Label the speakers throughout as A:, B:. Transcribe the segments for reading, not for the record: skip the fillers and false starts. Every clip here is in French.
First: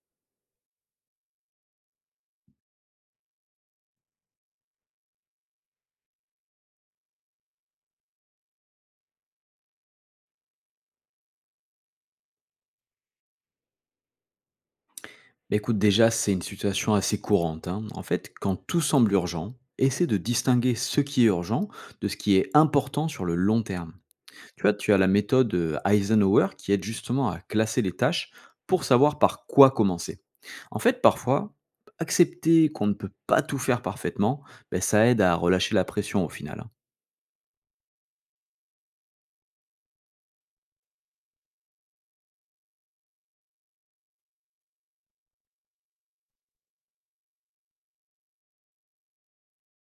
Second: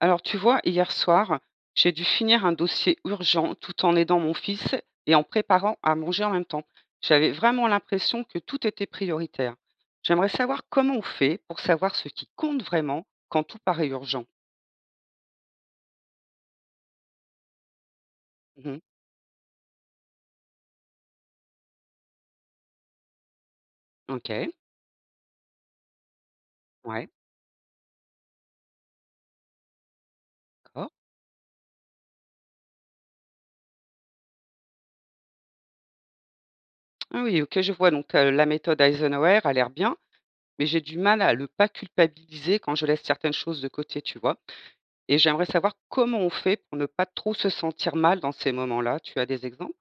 A: Alors, tu vois, hier soir, j'ai dû finir un dossier urgent tout en aidant mon fils et en préparant à manger en même temps. J'avais vraiment l'impression que tout était prioritaire. J'aimerais savoir comment on fait pour savoir ce qui compte vraiment quand tout paraît urgent.
B: Bah, écoute, déjà, c'est une situation assez courante, hein. En fait, quand
A: Mhm.
B: tout semble urgent, essaie de distinguer ce qui est urgent de ce qui est important sur le long terme.
A: Ok,
B: Tu vois, tu as la méthode Eisenhower qui aide
A: ouais,
B: justement à classer les tâches pour savoir par quoi commencer. En
A: d'accord.
B: fait, parfois, accepter qu'on ne peut pas tout faire parfaitement, bah, ça aide à relâcher la pression au final, hein.
A: Ah oui, ok, je vois. Donc, la méthode Eisenhower a l'air bien, mais j'ai du mal à ne pas culpabiliser quand je laisse certaines choses de côté, tu vois. Et j'aimerais savoir comment on fait pour ne pas trop se sentir mal dans ces moments-là. Tu as des exemples?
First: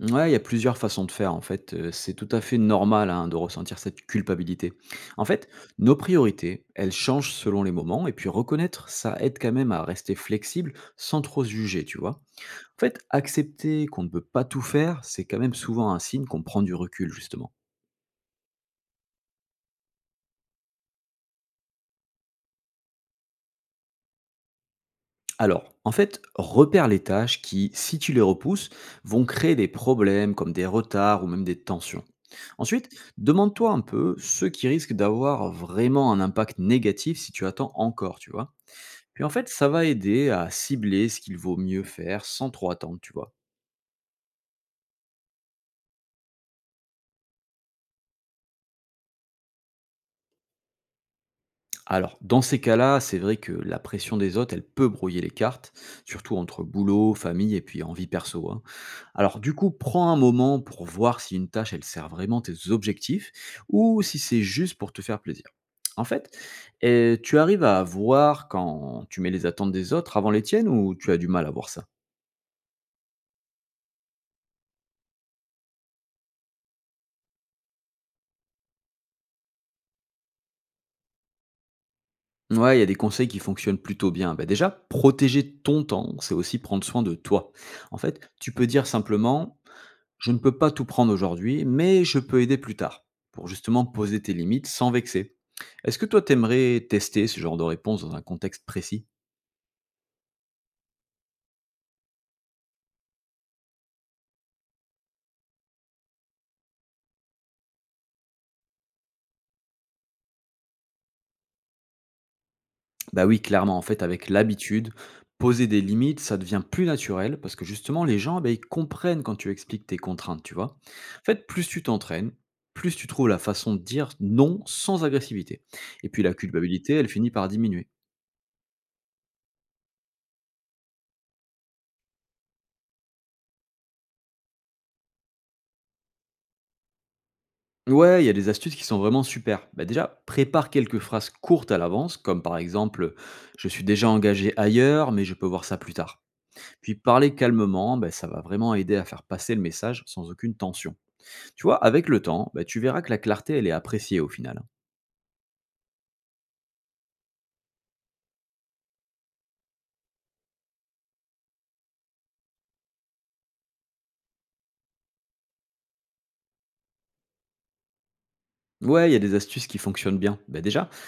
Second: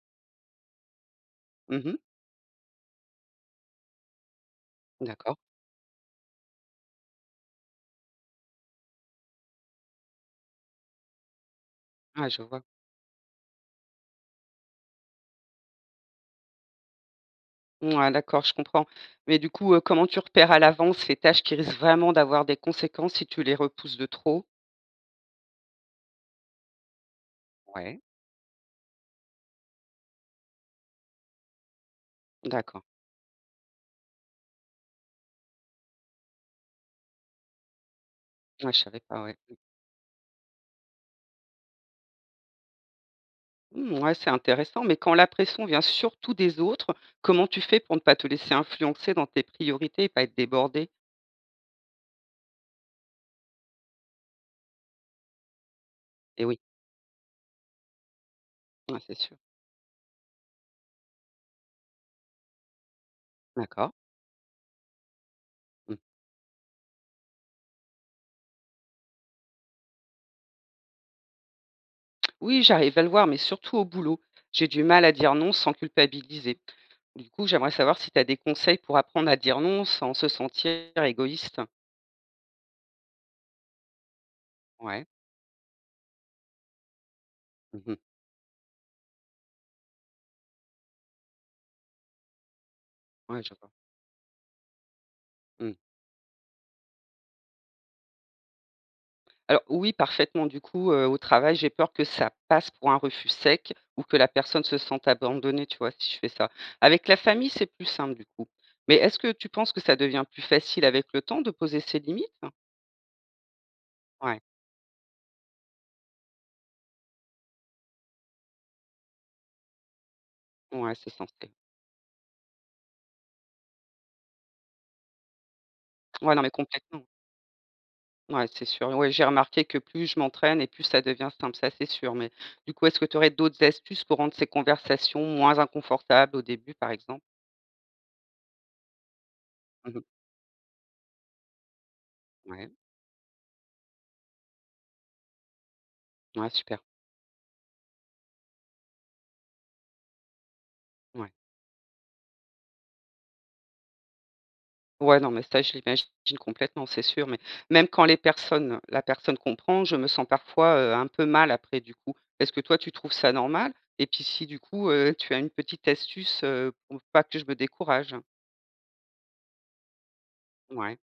B: Ouais, il y a plusieurs façons de faire en fait.
A: Mhm.
B: C'est tout à fait normal, hein, de ressentir cette culpabilité. En
A: D'accord.
B: fait, nos priorités, elles changent selon les moments et puis reconnaître, ça aide quand même à rester flexible sans trop se juger, tu vois?
A: Ouais, je vois.
B: En fait, accepter qu'on ne peut pas tout faire, c'est quand même souvent un signe qu'on prend du recul justement.
A: Ouais, d'accord, je comprends. Mais du coup, comment tu repères à l'avance les tâches qui risquent vraiment d'avoir des conséquences si tu les repousses de trop?
B: Alors, en fait, repère les tâches qui, si
A: Ouais.
B: tu les repousses, vont créer des problèmes comme des retards ou même des tensions.
A: D'accord.
B: Ensuite, demande-toi un peu ce qui risque d'avoir vraiment un impact négatif si tu attends encore, tu vois.
A: Ouais, je savais pas,
B: Puis en
A: ouais.
B: fait, ça va aider à cibler ce qu'il vaut mieux faire sans trop attendre, tu vois.
A: Mmh, ouais, c'est intéressant, mais quand la pression vient surtout des autres, comment tu fais pour ne pas te laisser influencer dans tes priorités et pas être débordé.
B: Alors, dans ces cas-là, c'est vrai que la pression des autres, elle peut brouiller les cartes, surtout
A: Eh oui,
B: entre boulot, famille et puis envie perso, hein.
A: ouais, c'est sûr.
B: Alors, du coup, prends un moment pour voir si une tâche, elle sert vraiment tes objectifs
A: D'accord.
B: ou si c'est juste pour te faire plaisir.
A: Mmh.
B: En fait, tu arrives à voir quand tu mets les attentes des autres avant les tiennes ou tu as du mal à voir ça?
A: Oui, j'arrive à le voir, mais surtout au boulot. J'ai du mal à dire non sans culpabiliser. Du coup, j'aimerais savoir si tu as des conseils pour apprendre à dire non sans se sentir égoïste?
B: Ouais, il y a des conseils qui fonctionnent plutôt bien. Bah, déjà,
A: Ouais.
B: protéger ton temps, c'est aussi prendre soin de toi.
A: Mmh.
B: En fait, tu peux dire simplement: «Je ne peux pas tout prendre aujourd'hui, mais je peux aider plus tard»,
A: Ouais,
B: pour
A: je vois.
B: justement poser tes limites sans vexer.
A: Mmh.
B: Est-ce que toi, t'aimerais tester ce genre de réponse dans un contexte précis?
A: Alors oui, parfaitement. Du coup, au travail, j'ai peur que ça passe pour un refus sec ou que la personne se sente abandonnée, tu vois, si je fais ça. Avec la famille, c'est plus simple, du coup. Mais est-ce que tu penses que ça devient plus facile avec le temps de poser ses limites?
B: Bah oui, clairement, en fait, avec
A: Ouais,
B: l'habitude, poser des limites, ça devient plus naturel parce que justement, les gens, bah, ils comprennent quand tu expliques tes contraintes, tu vois.
A: ouais, c'est
B: En fait,
A: censé.
B: plus tu t'entraînes, plus tu trouves la façon de dire non sans agressivité. Et puis
A: Ouais,
B: la
A: non, mais
B: culpabilité,
A: complètement.
B: elle finit par diminuer.
A: Ouais, c'est sûr. Ouais, j'ai remarqué que plus je m'entraîne et plus ça devient simple, ça, c'est sûr. Mais du coup, est-ce que tu aurais d'autres astuces pour rendre ces conversations moins inconfortables au début, par exemple?
B: Ouais, il y a des astuces qui sont vraiment super. Bah
A: Mmh.
B: déjà, prépare quelques phrases courtes à l'avance, comme par
A: Ouais,
B: exemple «Je suis déjà engagé ailleurs, mais je peux voir ça plus tard».
A: ouais, super.
B: Puis parler calmement, bah, ça va vraiment aider à faire passer le message sans aucune tension.
A: Ouais.
B: Tu vois, avec le temps, bah, tu verras que la clarté, elle est appréciée au final, hein.
A: Ouais, non, mais ça, je l'imagine complètement, c'est sûr. Mais même quand les personnes la personne comprend, je me sens parfois, un peu mal après, du coup. Est-ce que toi, tu trouves ça normal? Et puis si, du coup, tu as une petite astuce, pour pas que je me décourage?
B: Ouais, il y a des astuces qui fonctionnent bien. Bah, déjà,
A: Ouais,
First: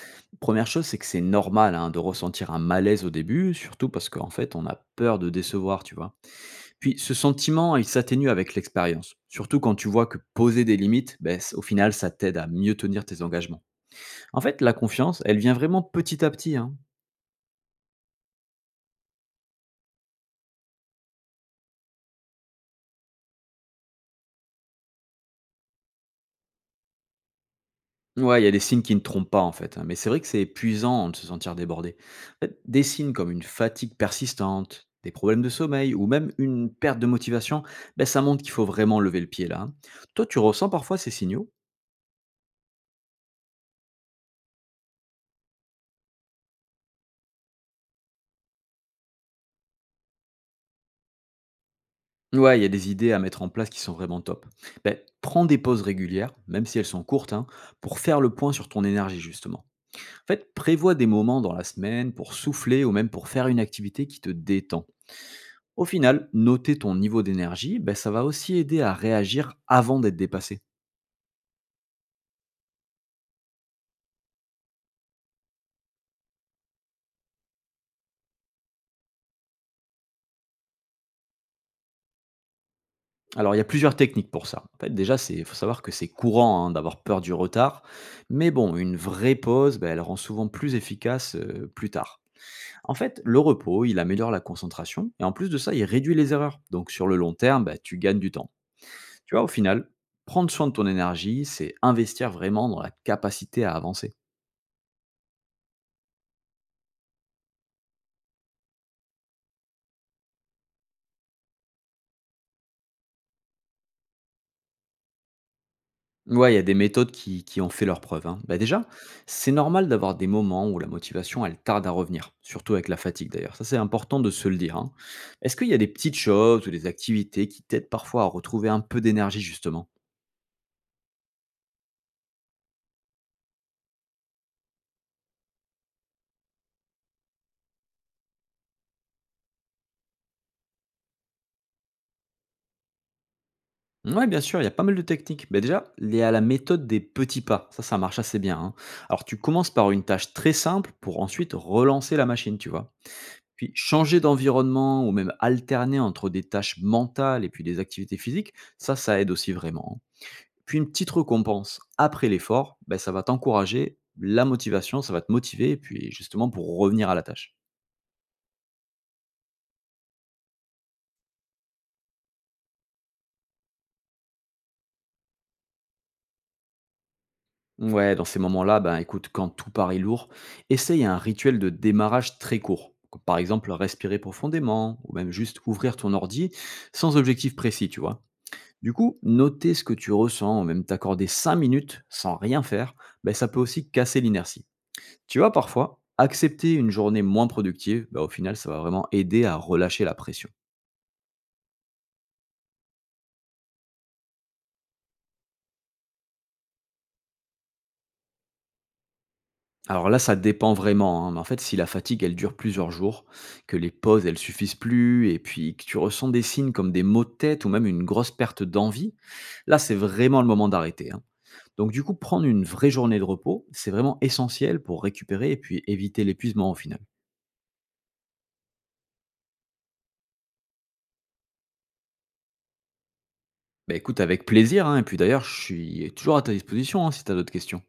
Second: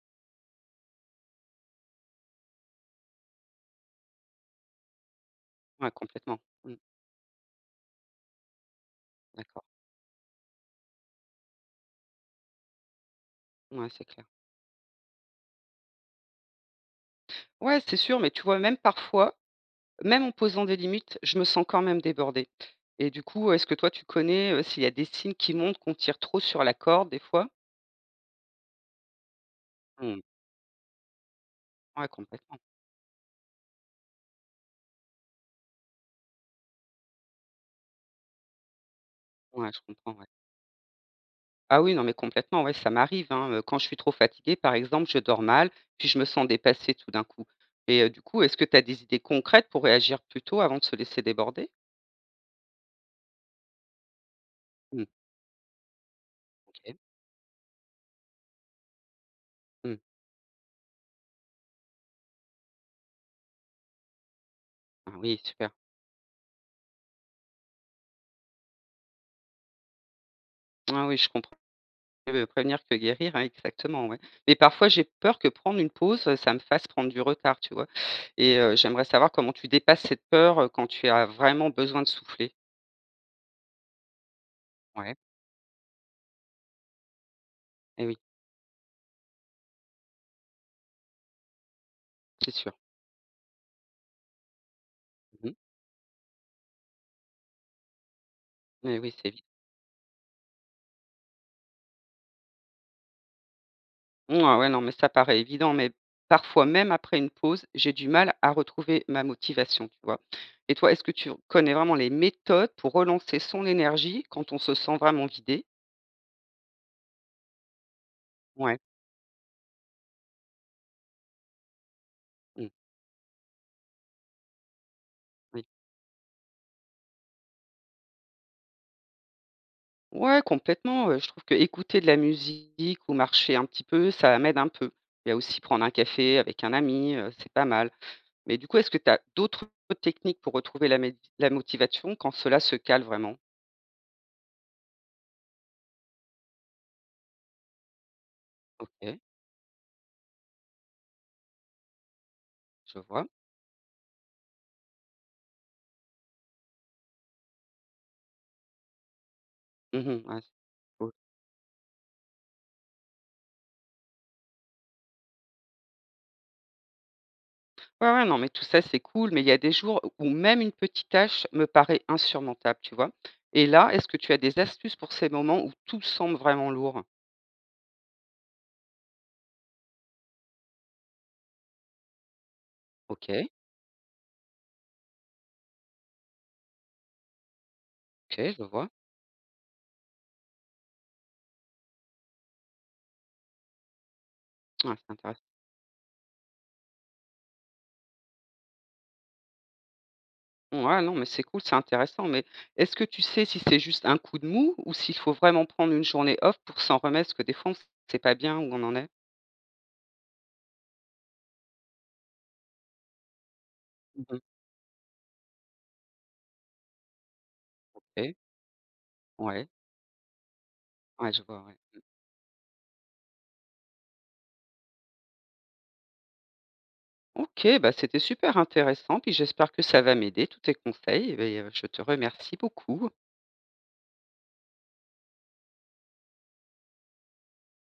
B: première chose, c'est que c'est normal hein, de ressentir un malaise au début, surtout parce qu'en fait, on a peur de décevoir,
A: ouais,
B: tu vois.
A: complètement. Mmh,
B: Puis, ce sentiment, il s'atténue avec l'expérience. Surtout
A: d'accord.
B: quand tu vois que poser des limites, bah, au final, ça t'aide à mieux tenir tes engagements.
A: Ouais, c'est clair.
B: En fait, la confiance, elle vient vraiment petit à petit, hein.
A: Ouais, c'est sûr, mais tu vois, même parfois, même en posant des limites, je me sens quand même débordée. Et du coup, est-ce que toi, tu connais, s'il y a des signes qui montrent qu'on tire trop sur la corde, des fois?
B: Ouais, il y a des signes qui ne trompent pas en fait, hein, mais c'est
A: Mmh.
B: vrai que c'est épuisant de se sentir débordé.
A: Ouais,
B: En
A: complètement.
B: fait, des signes comme une fatigue persistante, des problèmes de sommeil ou même une perte de motivation, ben, ça montre qu'il faut vraiment lever le pied là,
A: Ouais,
B: hein.
A: je comprends, ouais.
B: Toi, tu ressens parfois ces signaux?
A: Ah oui, non, mais complètement, ouais, ça m'arrive, hein. Quand je suis trop fatiguée, par exemple, je dors mal, puis je me sens dépassée tout d'un coup et du coup, est-ce que tu as des idées concrètes pour réagir plus tôt avant de se laisser déborder?
B: Ouais, il y a des idées à mettre en place qui sont vraiment top. Ben,
A: Mmh,
B: prends des pauses régulières, même si elles
A: OK.
B: sont courtes, hein, pour faire le point sur ton énergie justement.
A: Mmh.
B: En fait, prévois des moments dans la semaine pour souffler ou même pour faire une activité qui te détend.
A: Ah oui, super.
B: Au final, noter ton niveau d'énergie, ben ça va aussi aider à réagir avant d'être dépassé.
A: Ah oui, je comprends mieux prévenir que guérir, hein, exactement, ouais. Mais parfois, j'ai peur que prendre une pause, ça me fasse prendre du retard, tu vois? Et j'aimerais savoir comment tu dépasses cette peur, quand tu as vraiment besoin de souffler?
B: Alors, il y a plusieurs techniques pour ça. En fait,
A: Ouais,
B: déjà, il faut savoir que c'est courant hein, d'avoir peur du retard,
A: eh oui,
B: mais bon, une vraie pause, ben elle rend souvent plus efficace plus tard.
A: c'est sûr.
B: En fait, le repos, il améliore la concentration, et en plus
A: Mmh.
B: de ça, il réduit les erreurs. Donc, sur le long terme, ben tu gagnes du temps.
A: Eh oui, c'est
B: Tu vois,
A: évident.
B: au final, prendre soin de ton énergie, c'est investir vraiment dans la capacité à avancer.
A: Mmh, ah ouais, non, mais ça paraît évident, mais parfois, même après une pause, j'ai du mal à retrouver ma motivation, tu vois? Et toi, est-ce que tu connais vraiment les méthodes pour relancer son énergie quand on se sent vraiment vidé?
B: Ouais, il y a des méthodes qui ont fait leurs preuves, hein. Bah
A: Ouais.
B: déjà, c'est normal d'avoir des moments où la motivation, elle tarde à revenir,
A: Mmh,
B: surtout avec la fatigue d'ailleurs. Ça, c'est important de se le dire, hein. Est-ce
A: oui.
B: qu'il y a des petites choses ou des activités qui t'aident parfois à retrouver un peu d'énergie, justement?
A: Ouais, complètement, je trouve que écouter de la musique ou marcher un petit peu, ça m'aide un peu. Il y a aussi prendre un café avec un ami, c'est pas mal. Mais du coup, est-ce que tu as d'autres techniques pour retrouver la motivation quand cela se cale vraiment?
B: Ouais, bien sûr, il y a pas mal de techniques. Bah déjà, il y a la méthode des petits pas. Ça marche assez bien, hein.
A: OK,
B: Alors, tu commences par une tâche très simple pour ensuite relancer la machine, tu vois.
A: je vois.
B: Puis, changer d'environnement ou même alterner entre des tâches mentales et puis des activités physiques, ça aide aussi vraiment, hein.
A: Mmh, ouais.
B: Puis une petite récompense après l'effort, ben ça va t'encourager, la motivation, ça va te motiver et puis justement pour revenir à la tâche.
A: Ouais, non, mais tout ça, c'est cool, mais il y a des jours où même une petite tâche me paraît insurmontable, tu vois? Et là, est-ce que tu as des astuces pour ces moments où tout semble vraiment lourd?
B: Ouais, dans ces moments-là, ben écoute, quand tout paraît lourd, essaye un rituel de démarrage très court. Comme par
A: OK,
B: exemple, respirer profondément, ou même juste ouvrir ton ordi sans objectif précis, tu vois.
A: OK, je vois.
B: Du coup, noter ce que tu ressens, ou même t'accorder 5 minutes sans rien faire, ben, ça peut aussi casser l'inertie.
A: Ouais, c'est
B: Tu
A: intéressant.
B: vois, parfois, accepter une journée moins productive, ben, au final, ça va vraiment aider à relâcher la pression.
A: Ouais, non, mais c'est cool, c'est intéressant, mais est-ce que tu sais si c'est juste un coup de mou ou s'il faut vraiment prendre une journée off pour s'en remettre? Parce que des fois, on sait pas bien où on en est.
B: Alors là, ça dépend vraiment, hein, mais en fait, si la fatigue, elle dure plusieurs jours, que les pauses,
A: Mmh.
B: elles suffisent plus, et puis que tu ressens des signes comme des maux de tête ou même une grosse
A: OK,
B: perte d'envie,
A: ouais,
B: là, c'est vraiment le moment d'arrêter, hein.
A: ouais, je vois, ouais.
B: Donc du coup, prendre une vraie journée de repos, c'est vraiment essentiel pour récupérer et puis éviter l'épuisement au final.
A: OK, bah, c'était super intéressant, puis j'espère que ça va m'aider, tous tes conseils, et beh, je te remercie beaucoup.
B: Bah écoute, avec plaisir, hein, et puis d'ailleurs, je suis toujours à ta disposition hein, si tu as d'autres questions.